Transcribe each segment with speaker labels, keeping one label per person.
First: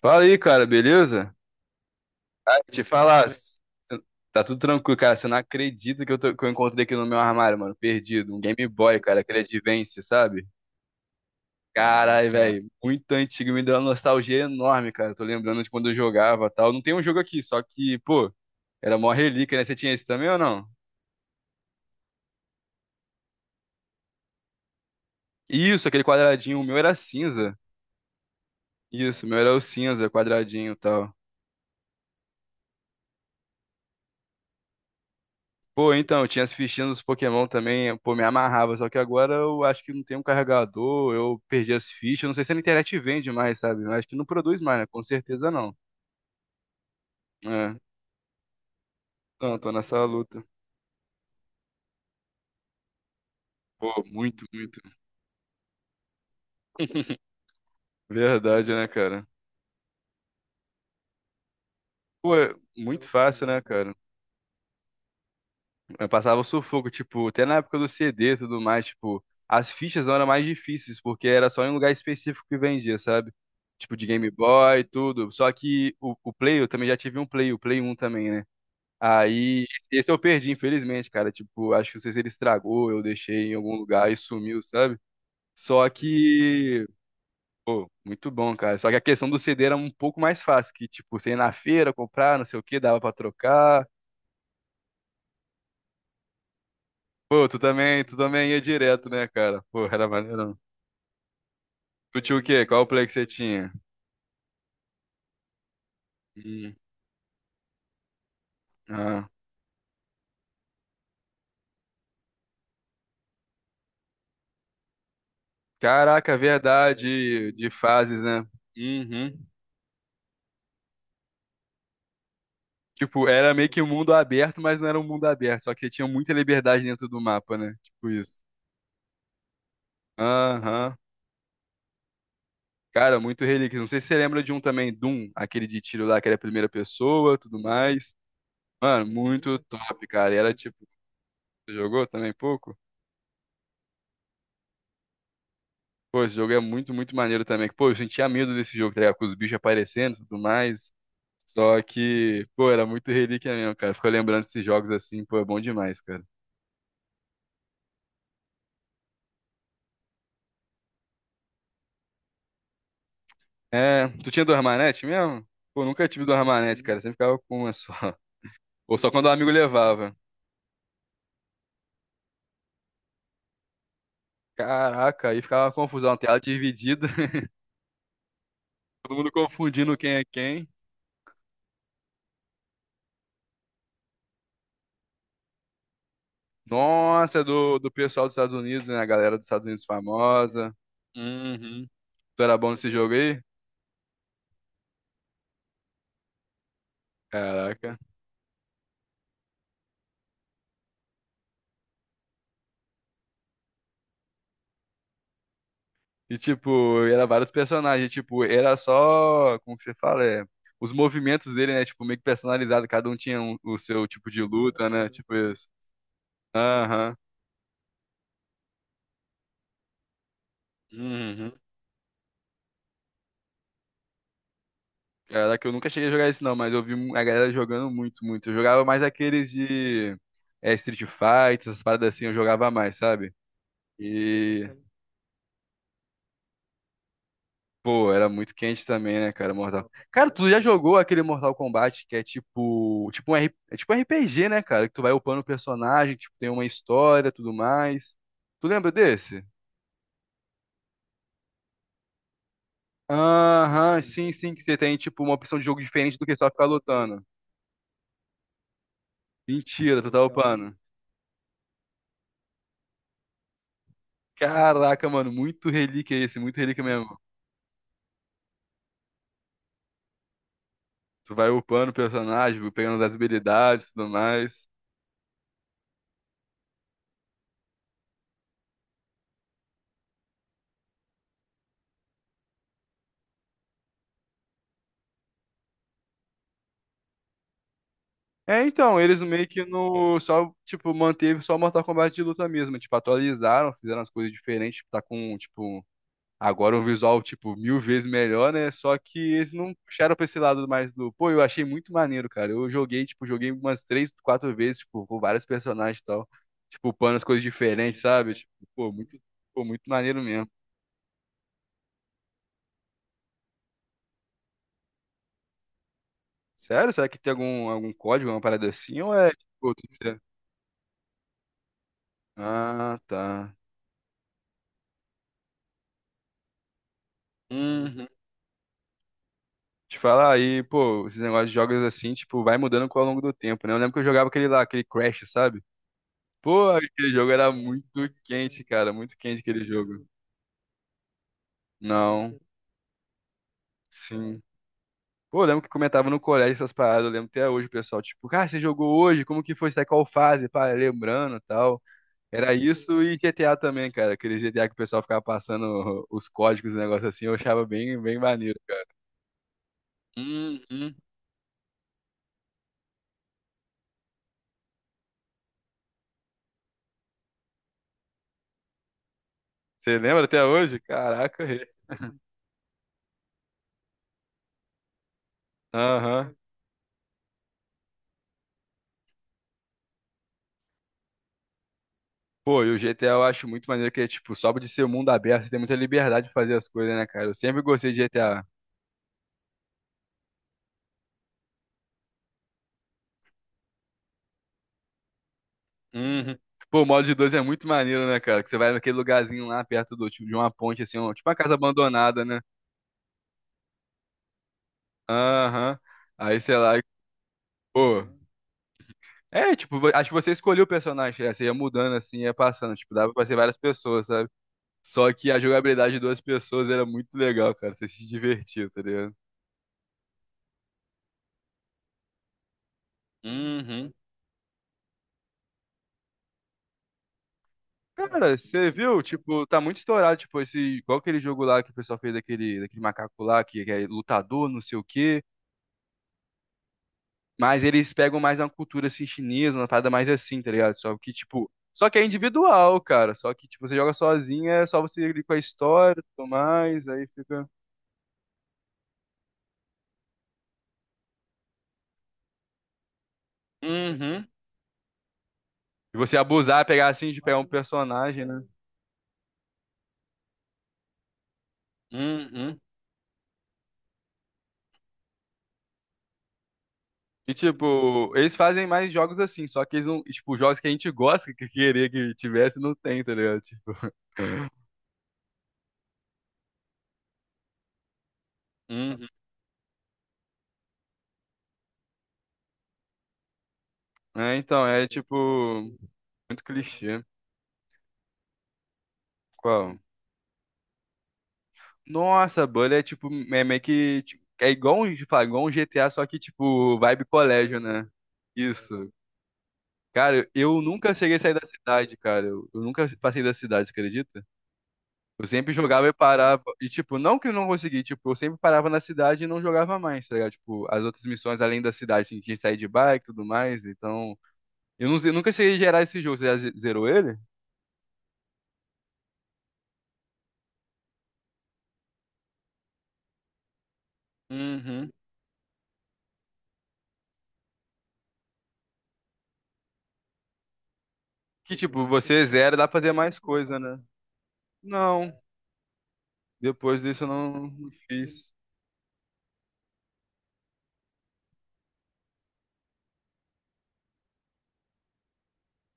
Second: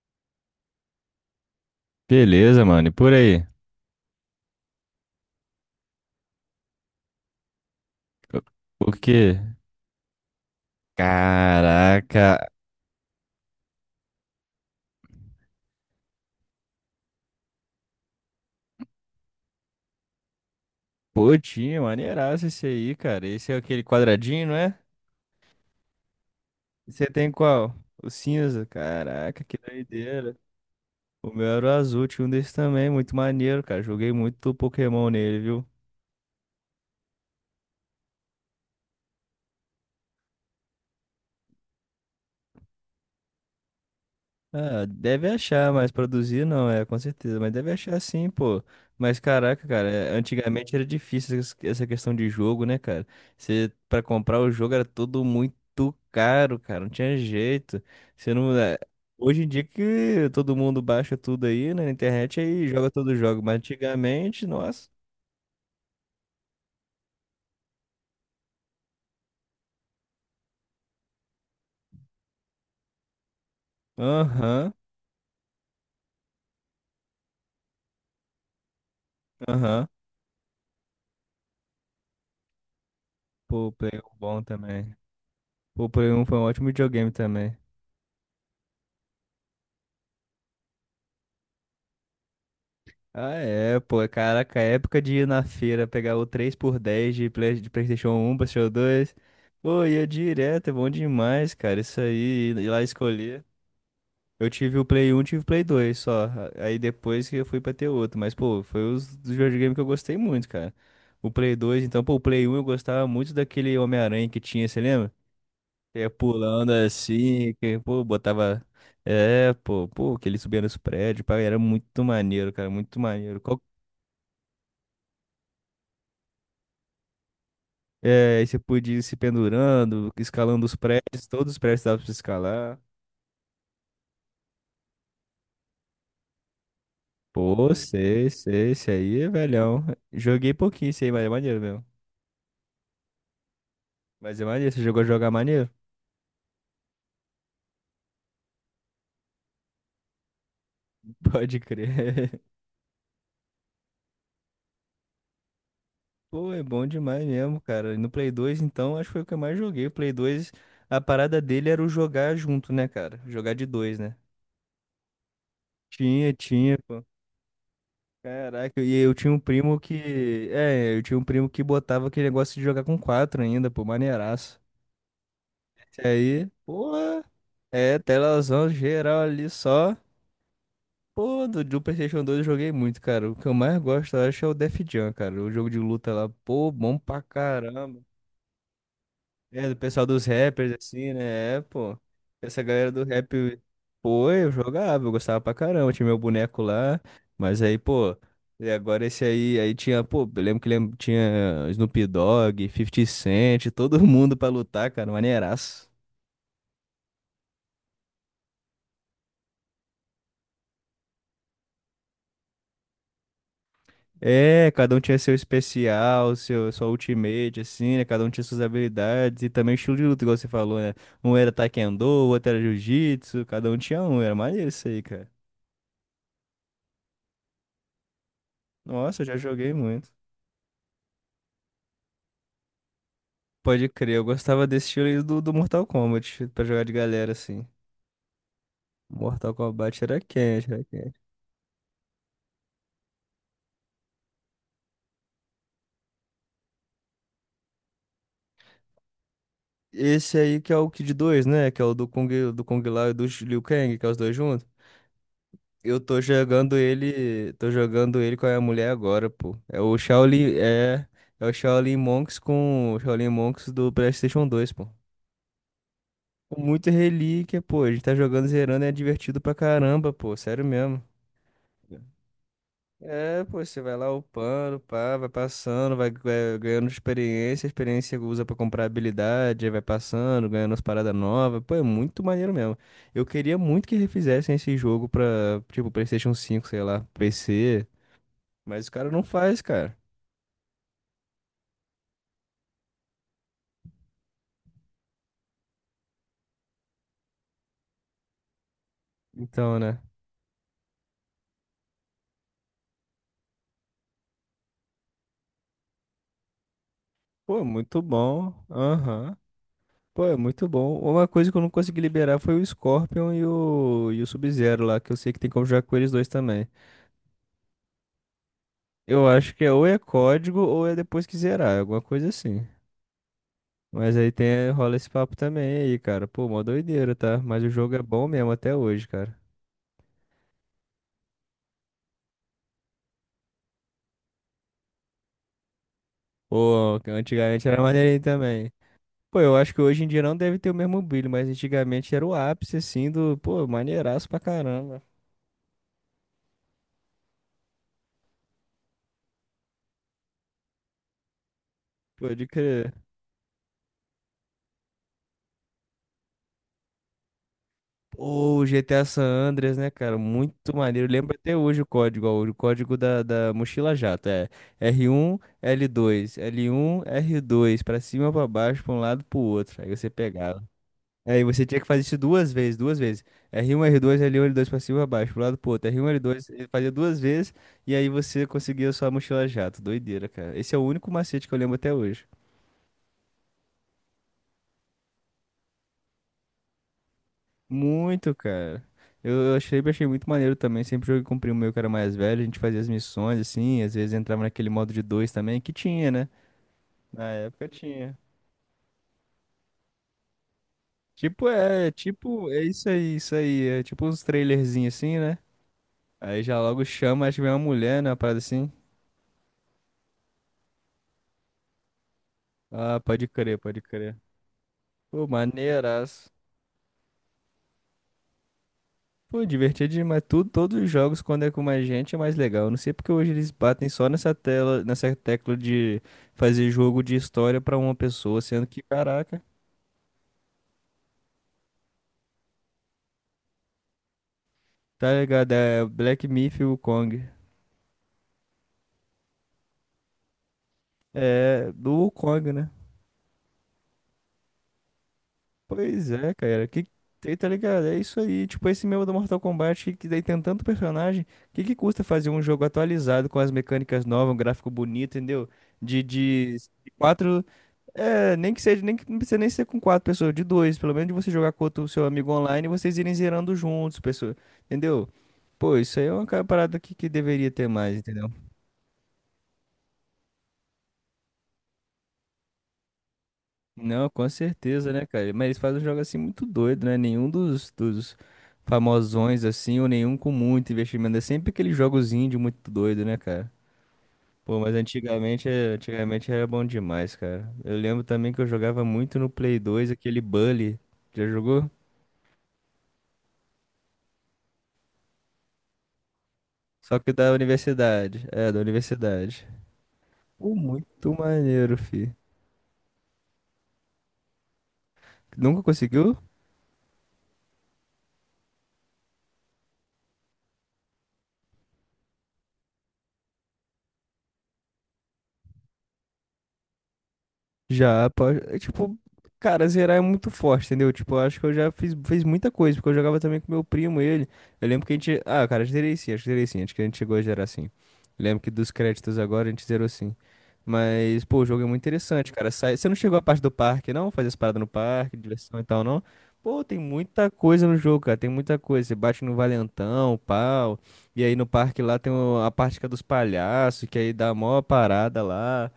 Speaker 1: Fala aí, cara, beleza? Ah,
Speaker 2: Beleza,
Speaker 1: te
Speaker 2: mano. E por
Speaker 1: falar,
Speaker 2: aí?
Speaker 1: s- tá tudo tranquilo, cara. Você não acredita que que eu encontrei aqui no meu armário, mano, perdido.
Speaker 2: O
Speaker 1: Um Game
Speaker 2: o
Speaker 1: Boy, cara,
Speaker 2: quê?
Speaker 1: aquele Advance, sabe? Caralho,
Speaker 2: Caraca.
Speaker 1: velho, muito antigo, me deu uma nostalgia enorme, cara. Tô lembrando de quando eu jogava e tal. Não tem um jogo aqui, só que, pô, era mó relíquia, né? Você tinha esse também ou não?
Speaker 2: Pô, tinha maneiraço esse aí, cara. Esse é aquele quadradinho, não é?
Speaker 1: Isso, aquele quadradinho, o meu era
Speaker 2: Você tem
Speaker 1: cinza.
Speaker 2: qual? O cinza.
Speaker 1: Isso, o meu
Speaker 2: Caraca,
Speaker 1: era
Speaker 2: que
Speaker 1: o cinza,
Speaker 2: doideira.
Speaker 1: quadradinho e tal.
Speaker 2: O meu era o azul, tinha um desse também, muito maneiro, cara. Joguei muito Pokémon nele, viu?
Speaker 1: Pô, então, eu tinha as fichinhas dos Pokémon também, pô, me amarrava, só que agora eu acho que não tem um carregador, eu perdi as fichas, não sei se a internet vende mais, sabe? Eu acho que não produz mais, né?
Speaker 2: Ah,
Speaker 1: Com
Speaker 2: deve
Speaker 1: certeza
Speaker 2: achar,
Speaker 1: não.
Speaker 2: mas produzir não, é, com certeza. Mas deve
Speaker 1: É,
Speaker 2: achar sim, pô. Mas
Speaker 1: não,
Speaker 2: caraca,
Speaker 1: tô
Speaker 2: cara,
Speaker 1: nessa
Speaker 2: é,
Speaker 1: luta.
Speaker 2: antigamente era difícil essa questão de jogo, né, cara? Você,
Speaker 1: Pô,
Speaker 2: pra comprar
Speaker 1: muito,
Speaker 2: o jogo
Speaker 1: muito.
Speaker 2: era tudo muito caro, cara, não tinha jeito. Você não.
Speaker 1: Verdade,
Speaker 2: É,
Speaker 1: né, cara?
Speaker 2: hoje em dia que todo mundo baixa tudo aí né, na
Speaker 1: Pô,
Speaker 2: internet
Speaker 1: é
Speaker 2: aí joga
Speaker 1: muito
Speaker 2: todo jogo,
Speaker 1: fácil,
Speaker 2: mas
Speaker 1: né, cara?
Speaker 2: antigamente, nossa.
Speaker 1: Eu passava sufoco, tipo, até na época do CD e tudo mais, tipo, as fichas eram mais difíceis, porque era só em um lugar específico que vendia, sabe? Tipo, de Game
Speaker 2: Aham,
Speaker 1: Boy e tudo. Só que o Play, eu também já tive um Play, o Play um também, né? Aí,
Speaker 2: aham.
Speaker 1: esse eu perdi, infelizmente, cara. Tipo, acho que não sei se ele estragou, eu deixei em
Speaker 2: Pô, o
Speaker 1: algum
Speaker 2: Play
Speaker 1: lugar e
Speaker 2: um bom
Speaker 1: sumiu,
Speaker 2: também.
Speaker 1: sabe?
Speaker 2: Pô,
Speaker 1: Só
Speaker 2: o Play um foi um ótimo
Speaker 1: que,
Speaker 2: videogame também.
Speaker 1: pô, muito bom, cara. Só que a questão do CD era um pouco mais fácil, que, tipo, você ia na feira, comprar, não sei o que, dava pra
Speaker 2: Ah, é,
Speaker 1: trocar.
Speaker 2: pô, caraca, a época de ir na feira pegar o três por dez de,
Speaker 1: Pô, tu
Speaker 2: De
Speaker 1: também,
Speaker 2: PlayStation
Speaker 1: tu
Speaker 2: um,
Speaker 1: também ia
Speaker 2: PlayStation
Speaker 1: direto,
Speaker 2: dois.
Speaker 1: né, cara?
Speaker 2: Pô,
Speaker 1: Pô,
Speaker 2: ia
Speaker 1: era maneirão.
Speaker 2: direto, é bom demais, cara. Isso
Speaker 1: Tu tinha o
Speaker 2: aí,
Speaker 1: quê?
Speaker 2: ir
Speaker 1: Qual
Speaker 2: lá
Speaker 1: o play que você
Speaker 2: escolher.
Speaker 1: tinha?
Speaker 2: Eu tive o Play um, tive o Play dois, só.
Speaker 1: Hum,
Speaker 2: Aí depois que eu fui pra ter outro. Mas, pô, foi os
Speaker 1: ah.
Speaker 2: dos videogames que eu gostei muito, cara. O Play dois, então, pô, o Play um eu gostava muito daquele Homem-Aranha que tinha, você lembra? Que ia
Speaker 1: Caraca,
Speaker 2: pulando
Speaker 1: verdade,
Speaker 2: assim,
Speaker 1: de
Speaker 2: que, pô,
Speaker 1: fases, né?
Speaker 2: botava.
Speaker 1: Uhum.
Speaker 2: É, pô, que ele subia nos prédios, pá, era muito maneiro, cara, muito
Speaker 1: Tipo,
Speaker 2: maneiro.
Speaker 1: era
Speaker 2: Qual.
Speaker 1: meio que um mundo aberto, mas não era um mundo aberto, só que tinha muita liberdade dentro do mapa, né? Tipo
Speaker 2: É,
Speaker 1: isso.
Speaker 2: aí você podia ir se pendurando, escalando os
Speaker 1: Aham.
Speaker 2: prédios, todos os prédios dava pra você escalar.
Speaker 1: Cara, muito relíquia. Não sei se você lembra de um também, Doom, aquele de tiro lá que era primeira pessoa, tudo
Speaker 2: Pô,
Speaker 1: mais.
Speaker 2: sei, sei, esse
Speaker 1: Mano,
Speaker 2: aí é
Speaker 1: muito
Speaker 2: velhão.
Speaker 1: top, cara. E era
Speaker 2: Joguei
Speaker 1: tipo,
Speaker 2: pouquinho esse aí, mas é maneiro
Speaker 1: você
Speaker 2: mesmo.
Speaker 1: jogou também pouco?
Speaker 2: Mas é maneiro, você jogou a jogar maneiro?
Speaker 1: Pô, esse jogo é muito, muito maneiro também. Pô, eu sentia medo desse jogo, tá ligado? Com os bichos aparecendo e tudo mais.
Speaker 2: Pode
Speaker 1: Só
Speaker 2: crer.
Speaker 1: que, pô, era muito relíquia mesmo, cara. Ficou lembrando desses jogos assim, pô, é bom demais, cara.
Speaker 2: Pô, é bom demais mesmo, cara. E no Play 2, então, acho que foi o que eu mais joguei. O Play 2, a parada dele era o jogar junto, né, cara? Jogar de dois,
Speaker 1: É,
Speaker 2: né?
Speaker 1: tu tinha duas manetes mesmo? Pô, nunca tive
Speaker 2: Tinha,
Speaker 1: duas
Speaker 2: tinha,
Speaker 1: manetes, cara.
Speaker 2: pô.
Speaker 1: Sempre ficava com uma só.
Speaker 2: Caraca, e
Speaker 1: Ou só
Speaker 2: eu
Speaker 1: quando o
Speaker 2: tinha um
Speaker 1: amigo
Speaker 2: primo
Speaker 1: levava.
Speaker 2: que. É, eu tinha um primo que botava aquele negócio de jogar com quatro ainda, pô, maneiraço.
Speaker 1: Caraca, aí ficava uma
Speaker 2: Esse
Speaker 1: confusão, uma tela
Speaker 2: aí,
Speaker 1: dividida,
Speaker 2: porra, é telazão
Speaker 1: todo
Speaker 2: geral
Speaker 1: mundo
Speaker 2: ali
Speaker 1: confundindo
Speaker 2: só.
Speaker 1: quem é quem.
Speaker 2: Pô, do PlayStation 2 eu joguei muito, cara. O que eu mais gosto, eu acho, é o Def Jam, cara. O jogo de luta lá, pô, bom pra
Speaker 1: Nossa, é do
Speaker 2: caramba.
Speaker 1: pessoal dos Estados Unidos, né? A galera dos Estados
Speaker 2: É, do
Speaker 1: Unidos
Speaker 2: pessoal dos rappers,
Speaker 1: famosa.
Speaker 2: assim, né? É,
Speaker 1: Uhum.
Speaker 2: pô.
Speaker 1: Tu era
Speaker 2: Essa
Speaker 1: bom nesse
Speaker 2: galera do
Speaker 1: jogo aí?
Speaker 2: rap, pô, eu jogava, eu gostava pra caramba. Tinha meu boneco lá. Mas aí,
Speaker 1: Caraca.
Speaker 2: pô, e agora esse aí, aí tinha, pô, eu lembro que lembro, tinha Snoop Dogg, 50 Cent, todo mundo pra lutar, cara. Maneiraço.
Speaker 1: E tipo, era vários personagens, tipo, era só, como que você fala, é, os movimentos dele, né, tipo, meio que personalizado, cada um o seu tipo de
Speaker 2: É,
Speaker 1: luta,
Speaker 2: cada um
Speaker 1: né,
Speaker 2: tinha
Speaker 1: tipo
Speaker 2: seu
Speaker 1: isso.
Speaker 2: especial, seu, sua
Speaker 1: Aham.
Speaker 2: ultimate, assim, né? Cada um tinha suas habilidades e também o estilo de luta, igual você falou, né? Um
Speaker 1: Uhum.
Speaker 2: era taekwondo, o outro era jiu-jitsu, cada um tinha um, era maneiro isso aí, cara.
Speaker 1: Caraca, eu nunca cheguei a jogar esse não, mas eu vi a galera jogando muito, muito. Eu jogava mais
Speaker 2: Nossa, eu já
Speaker 1: aqueles
Speaker 2: joguei muito.
Speaker 1: de Street Fighter, essas paradas assim, eu jogava mais, sabe?
Speaker 2: Pode crer, eu gostava
Speaker 1: E,
Speaker 2: desse estilo aí do, Mortal Kombat, pra jogar de galera, assim.
Speaker 1: pô, era muito quente também, né, cara,
Speaker 2: Mortal
Speaker 1: Mortal.
Speaker 2: Kombat era
Speaker 1: Cara, tu já
Speaker 2: quente, era
Speaker 1: jogou
Speaker 2: quente.
Speaker 1: aquele Mortal Kombat que é é tipo um RPG, né, cara? Que tu vai upando o personagem, tipo, tem uma história, tudo mais. Tu lembra desse?
Speaker 2: Esse aí que é o Kid 2, né? Que é o do Kung Lao e do Liu Kang,
Speaker 1: Aham,
Speaker 2: que é os
Speaker 1: sim,
Speaker 2: dois
Speaker 1: sim, que
Speaker 2: juntos.
Speaker 1: você tem tipo uma opção de jogo
Speaker 2: Eu
Speaker 1: diferente do que só ficar lutando.
Speaker 2: tô jogando ele com a minha mulher agora, pô. É o
Speaker 1: Mentira, tu tá
Speaker 2: Shaolin,
Speaker 1: upando.
Speaker 2: é, é o Shaolin Monks com o Shaolin Monks do PlayStation 2, pô.
Speaker 1: Caraca, mano, muito relíquia esse, muito
Speaker 2: Com
Speaker 1: relíquia
Speaker 2: muita
Speaker 1: mesmo.
Speaker 2: relíquia, pô. A gente tá jogando zerando e é divertido pra caramba, pô. Sério mesmo.
Speaker 1: Tu vai upando o personagem, pegando as
Speaker 2: É, pô, você
Speaker 1: habilidades e
Speaker 2: vai
Speaker 1: tudo
Speaker 2: lá
Speaker 1: mais.
Speaker 2: upando, pá, vai passando, vai ganhando experiência, a experiência usa pra comprar habilidade, aí vai passando, ganhando as paradas novas, pô, é muito maneiro mesmo. Eu queria muito que refizessem esse jogo pra, tipo, PlayStation cinco sei lá, PC.
Speaker 1: É,
Speaker 2: Mas o
Speaker 1: então,
Speaker 2: cara
Speaker 1: eles
Speaker 2: não
Speaker 1: meio
Speaker 2: faz,
Speaker 1: que
Speaker 2: cara.
Speaker 1: no. Só, tipo, manteve só Mortal Kombat de luta mesmo. Tipo, atualizaram, fizeram as coisas diferentes. Tá com, tipo, agora um visual, tipo, mil vezes melhor, né? Só que eles não
Speaker 2: Então, né?
Speaker 1: puxaram pra esse lado mais do. Pô, eu achei muito maneiro, cara. Eu joguei, tipo, joguei umas três, quatro vezes, tipo, com vários personagens e tal. Tipo, upando as coisas
Speaker 2: Pô,
Speaker 1: diferentes,
Speaker 2: muito
Speaker 1: sabe? Tipo,
Speaker 2: bom. Aham.
Speaker 1: pô, muito maneiro
Speaker 2: Pô, é
Speaker 1: mesmo.
Speaker 2: muito bom. Uma coisa que eu não consegui liberar foi o Scorpion e o, Sub-Zero lá, que eu sei que tem como jogar com eles dois também.
Speaker 1: Sério? Será que tem algum, algum código, uma parada assim? Ou
Speaker 2: Eu
Speaker 1: é,
Speaker 2: acho que é
Speaker 1: tipo,
Speaker 2: ou
Speaker 1: tudo
Speaker 2: é
Speaker 1: certo?
Speaker 2: código ou é depois que zerar, alguma coisa assim.
Speaker 1: Ah, tá.
Speaker 2: Mas aí tem, rola esse papo também aí, cara. Pô, mó doideira, tá? Mas o jogo é
Speaker 1: Uhum.
Speaker 2: bom mesmo até hoje, cara.
Speaker 1: Te falar aí, pô, esses negócios de jogos assim, tipo, vai mudando ao longo do tempo, né? Eu lembro que eu jogava aquele lá, aquele Crash, sabe? Pô,
Speaker 2: Pô, que
Speaker 1: aquele jogo era
Speaker 2: antigamente era
Speaker 1: muito
Speaker 2: maneirinho
Speaker 1: quente,
Speaker 2: também.
Speaker 1: cara, muito quente
Speaker 2: Pô, eu
Speaker 1: aquele
Speaker 2: acho que hoje
Speaker 1: jogo.
Speaker 2: em dia não deve ter o mesmo brilho, mas antigamente era o
Speaker 1: Não,
Speaker 2: ápice, assim, do, pô, maneiraço pra
Speaker 1: sim.
Speaker 2: caramba.
Speaker 1: Pô, eu lembro que comentava no colégio essas paradas, eu lembro até hoje, o pessoal, tipo, cara, você jogou hoje? Como que foi? Você tá em qual fase? Pá, lembrando e tal.
Speaker 2: Pode
Speaker 1: Era
Speaker 2: crer.
Speaker 1: isso e GTA também, cara. Aquele GTA que o pessoal ficava passando os códigos, e negócio assim, eu achava bem, bem maneiro,
Speaker 2: Ô,
Speaker 1: cara.
Speaker 2: GTA San Andreas, né, cara? Muito
Speaker 1: Uhum.
Speaker 2: maneiro. Lembro até hoje o código, ó, o código da mochila jato. É R1, L2, L1, R2, pra cima, pra baixo, pra um lado, pro outro. Aí
Speaker 1: Você
Speaker 2: você
Speaker 1: lembra até
Speaker 2: pegava.
Speaker 1: hoje? Caraca,
Speaker 2: Aí você tinha que fazer isso duas vezes, duas vezes. R1, R2, L1, L2, pra cima, pra baixo, pro lado, pro outro. R1,
Speaker 1: aham.
Speaker 2: L2, ele fazia duas vezes, e aí você conseguia a sua mochila jato. Doideira, cara. Esse é o único macete que eu lembro até hoje.
Speaker 1: Pô, e o GTA eu acho muito maneiro que é, tipo, só de ser um mundo aberto, você tem muita liberdade de fazer as coisas, né, cara? Eu sempre gostei de
Speaker 2: Muito,
Speaker 1: GTA.
Speaker 2: cara. Eu achei, achei muito maneiro também. Sempre joguei com o primo meu que era mais velho. A gente fazia as missões, assim. Às vezes entrava naquele modo de dois também, que tinha, né?
Speaker 1: Uhum. Pô, o modo de
Speaker 2: Na
Speaker 1: dois é muito
Speaker 2: época
Speaker 1: maneiro,
Speaker 2: tinha.
Speaker 1: né, cara? Que você vai naquele lugarzinho lá perto do, tipo, de uma ponte, assim, tipo uma casa abandonada, né?
Speaker 2: Tipo, é isso aí, isso aí. É tipo uns trailerzinhos assim, né?
Speaker 1: Aham. Aí,
Speaker 2: Aí
Speaker 1: sei
Speaker 2: já
Speaker 1: lá,
Speaker 2: logo chama, acho que vem uma mulher,
Speaker 1: pô.
Speaker 2: né? Uma parada assim.
Speaker 1: É, tipo, acho que você escolheu o personagem, né? Você ia mudando, assim, ia passando. Tipo,
Speaker 2: Ah,
Speaker 1: dava pra
Speaker 2: pode
Speaker 1: ser várias
Speaker 2: crer, pode
Speaker 1: pessoas,
Speaker 2: crer.
Speaker 1: sabe? Só
Speaker 2: Pô,
Speaker 1: que a jogabilidade de duas
Speaker 2: maneiraço.
Speaker 1: pessoas era muito legal, cara. Você se divertia, tá ligado?
Speaker 2: Pô, divertido demais. Tudo, todos os jogos, quando é com mais gente, é mais legal. Eu não sei porque hoje eles batem
Speaker 1: Uhum.
Speaker 2: só nessa tela, nessa tecla de fazer jogo de história pra uma
Speaker 1: Cara,
Speaker 2: pessoa, sendo
Speaker 1: você
Speaker 2: que,
Speaker 1: viu?
Speaker 2: caraca,
Speaker 1: Tipo, tá muito estourado, tipo, esse, igual aquele jogo lá que o pessoal fez daquele, daquele macaco lá, que é lutador, não sei o
Speaker 2: tá
Speaker 1: quê.
Speaker 2: ligado? É Black Myth e Wukong.
Speaker 1: Mas eles pegam mais uma cultura, assim, chinesa, uma parada mais assim, tá ligado? Só que, tipo,
Speaker 2: É,
Speaker 1: só
Speaker 2: do
Speaker 1: que é
Speaker 2: Wukong, né?
Speaker 1: individual, cara. Só que, tipo, você joga sozinho, é só você ir com a história,
Speaker 2: Pois
Speaker 1: tudo
Speaker 2: é, cara. Que,
Speaker 1: mais, aí
Speaker 2: tem,
Speaker 1: fica...
Speaker 2: tá ligado? É isso aí. Tipo, esse meu do Mortal Kombat, que daí tem tanto personagem. Que custa fazer um jogo atualizado com as mecânicas
Speaker 1: Uhum.
Speaker 2: novas, um gráfico bonito, entendeu?
Speaker 1: E você
Speaker 2: De
Speaker 1: abusar, pegar assim, de pegar um personagem,
Speaker 2: É,
Speaker 1: né?
Speaker 2: nem que seja, nem que não precisa nem ser com quatro pessoas, de dois, pelo menos de você jogar com o seu amigo
Speaker 1: Uhum.
Speaker 2: online e vocês irem zerando juntos, pessoa, entendeu? Pô, isso aí é uma parada que
Speaker 1: E,
Speaker 2: deveria ter mais,
Speaker 1: tipo,
Speaker 2: entendeu?
Speaker 1: eles fazem mais jogos assim, só que eles não... Tipo, jogos que a gente gosta, que queria que tivesse, não tem, tá ligado? Tipo...
Speaker 2: Não, com certeza, né, cara? Mas eles fazem um jogo assim muito doido, né? Nenhum dos famosões assim, ou nenhum com muito investimento. É sempre aquele jogozinho de muito doido, né, cara?
Speaker 1: É,
Speaker 2: Pô,
Speaker 1: então,
Speaker 2: mas
Speaker 1: é
Speaker 2: antigamente,
Speaker 1: tipo,
Speaker 2: antigamente
Speaker 1: muito
Speaker 2: era bom
Speaker 1: clichê.
Speaker 2: demais, cara. Eu lembro também que eu jogava muito no Play
Speaker 1: Qual?
Speaker 2: 2 aquele Bully. Já jogou?
Speaker 1: Nossa, Bully é tipo, é meio que, tipo, é igual um, fala, igual um GTA, só que tipo,
Speaker 2: Só
Speaker 1: vibe
Speaker 2: que da
Speaker 1: colégio, né?
Speaker 2: universidade. É, da
Speaker 1: Isso.
Speaker 2: universidade.
Speaker 1: Cara,
Speaker 2: Pô,
Speaker 1: eu nunca
Speaker 2: muito
Speaker 1: cheguei a sair da
Speaker 2: maneiro,
Speaker 1: cidade,
Speaker 2: fi.
Speaker 1: cara. Eu nunca passei da cidade, você acredita? Eu sempre
Speaker 2: Nunca
Speaker 1: jogava e
Speaker 2: conseguiu?
Speaker 1: parava. E, tipo, não que eu não consegui, tipo, eu sempre parava na cidade e não jogava mais, tá ligado? Tipo, as outras missões além da cidade, assim, tinha que sair de bike e tudo mais. Então, eu, não, eu nunca cheguei a gerar esse jogo. Você já zerou ele?
Speaker 2: Já, pode. É, tipo, cara, zerar é muito forte, entendeu? Tipo, eu acho que eu já fiz muita coisa, porque eu jogava também com meu primo, ele. Eu lembro
Speaker 1: Uhum.
Speaker 2: que a gente. Ah, cara, zerei sim, acho que zerei sim, acho que a gente chegou a zerar sim. Lembro que dos créditos agora a gente zerou sim. Mas, pô, o
Speaker 1: Que
Speaker 2: jogo é muito
Speaker 1: tipo, você
Speaker 2: interessante, cara.
Speaker 1: zera, dá pra
Speaker 2: Você
Speaker 1: fazer
Speaker 2: não chegou
Speaker 1: mais
Speaker 2: à parte do
Speaker 1: coisa, né?
Speaker 2: parque, não? Fazer as paradas no
Speaker 1: Não,
Speaker 2: parque, diversão e tal, não? Pô, tem
Speaker 1: depois disso eu
Speaker 2: muita coisa
Speaker 1: não
Speaker 2: no jogo, cara. Tem
Speaker 1: fiz.
Speaker 2: muita coisa. Você bate no valentão, pau. E aí no parque lá tem a parte que é dos palhaços, que aí dá a maior parada lá.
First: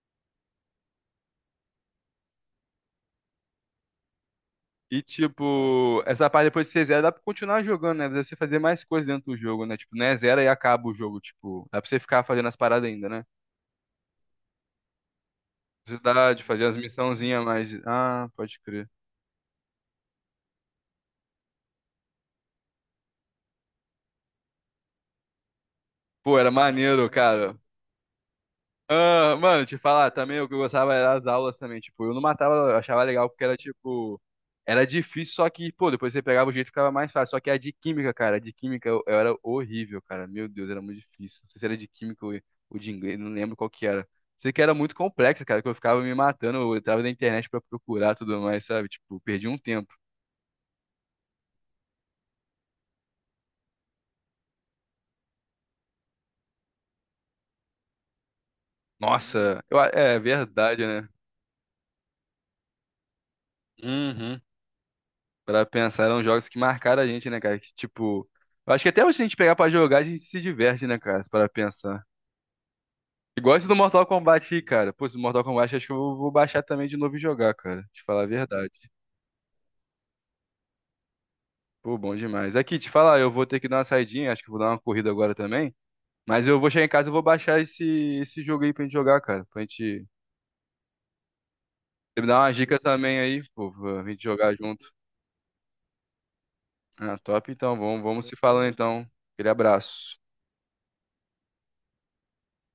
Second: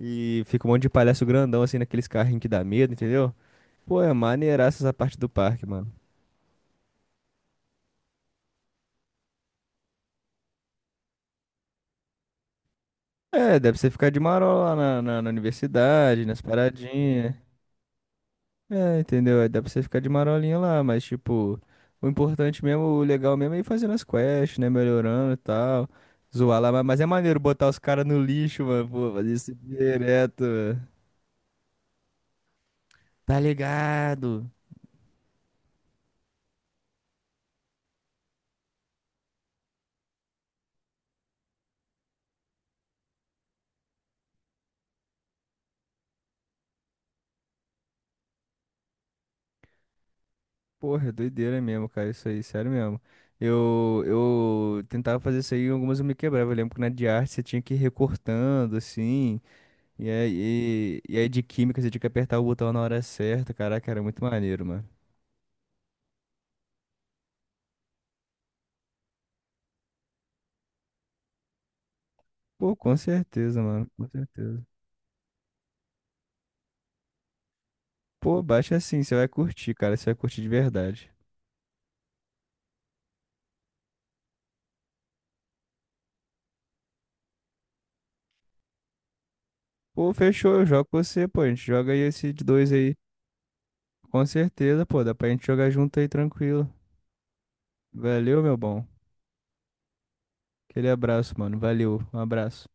Speaker 2: E fica um monte de palhaço grandão assim naqueles carrinhos que dá medo, entendeu? Pô, é maneiraça essa
Speaker 1: E
Speaker 2: parte do parque, mano.
Speaker 1: tipo, essa parte depois de você zera, dá pra continuar jogando, né? Dá pra Você fazer mais coisa dentro do jogo, né? Tipo, não é zero e acaba o jogo, tipo, dá pra você ficar fazendo as paradas ainda, né?
Speaker 2: É, dá pra você ficar de marola lá na, na
Speaker 1: Você
Speaker 2: universidade,
Speaker 1: dá
Speaker 2: nas
Speaker 1: de fazer as
Speaker 2: paradinhas.
Speaker 1: missãozinhas, mas. Ah, pode crer.
Speaker 2: É, entendeu? Aí dá pra você ficar de marolinha lá, mas tipo, o importante mesmo, o legal mesmo é ir fazendo as quests, né? Melhorando e tal.
Speaker 1: Pô, era
Speaker 2: Zoar lá, mas é
Speaker 1: maneiro,
Speaker 2: maneiro
Speaker 1: cara.
Speaker 2: botar os caras no lixo, mano. Pô, fazer
Speaker 1: Ah,
Speaker 2: isso
Speaker 1: mano, te falar, também
Speaker 2: direto,
Speaker 1: o que eu
Speaker 2: mano.
Speaker 1: gostava era as aulas também, tipo, eu não matava, eu achava legal
Speaker 2: Tá
Speaker 1: porque era tipo,
Speaker 2: ligado?
Speaker 1: era difícil, só que, pô, depois você pegava o jeito ficava mais fácil, só que a de química, cara, a de química eu era horrível, cara, meu Deus, era muito difícil, não sei se era de química ou de inglês, não lembro qual que era, sei que era muito complexo, cara, que eu ficava me matando, eu entrava na internet pra procurar tudo mais, sabe, tipo, perdi um tempo,
Speaker 2: Porra, doideira mesmo, cara, isso aí, sério mesmo. Eu tentava fazer isso aí, e algumas eu me quebrava. Eu lembro que na de arte você tinha que ir recortando, assim,
Speaker 1: nossa,
Speaker 2: e
Speaker 1: é verdade,
Speaker 2: aí,
Speaker 1: né?
Speaker 2: e aí de química você tinha que apertar o botão na hora certa. Caraca, era muito
Speaker 1: Uhum.
Speaker 2: maneiro, mano.
Speaker 1: Pra pensar, eram jogos que marcaram a gente, né, cara? Que, tipo, eu acho que até hoje se a gente pegar pra jogar, a gente se diverte, né, cara? Para pensar.
Speaker 2: Pô, com
Speaker 1: Igual
Speaker 2: certeza,
Speaker 1: esse do
Speaker 2: mano,
Speaker 1: Mortal
Speaker 2: com
Speaker 1: Kombat aí,
Speaker 2: certeza.
Speaker 1: cara. Pô, esse do Mortal Kombat acho que eu vou baixar também de novo e jogar, cara. Te falar a
Speaker 2: Pô, baixa
Speaker 1: verdade.
Speaker 2: assim, você vai curtir, cara, você vai curtir de verdade.
Speaker 1: Pô, bom demais. Aqui, te falar, eu vou ter que dar uma saidinha, acho que eu vou dar uma corrida agora também. Mas eu vou chegar em casa e vou baixar esse jogo aí pra gente jogar, cara. Pra gente.
Speaker 2: Pô, fechou, eu jogo com você, pô, a gente joga aí
Speaker 1: Você me
Speaker 2: esse
Speaker 1: dá
Speaker 2: de
Speaker 1: uma
Speaker 2: dois
Speaker 1: dica
Speaker 2: aí.
Speaker 1: também aí, pô, pra gente
Speaker 2: Com
Speaker 1: jogar
Speaker 2: certeza,
Speaker 1: junto.
Speaker 2: pô, dá pra gente jogar junto aí tranquilo.
Speaker 1: Ah, top, então. Vamos se
Speaker 2: Valeu, meu
Speaker 1: falando
Speaker 2: bom.
Speaker 1: então. Aquele abraço.
Speaker 2: Aquele abraço, mano, valeu, um abraço.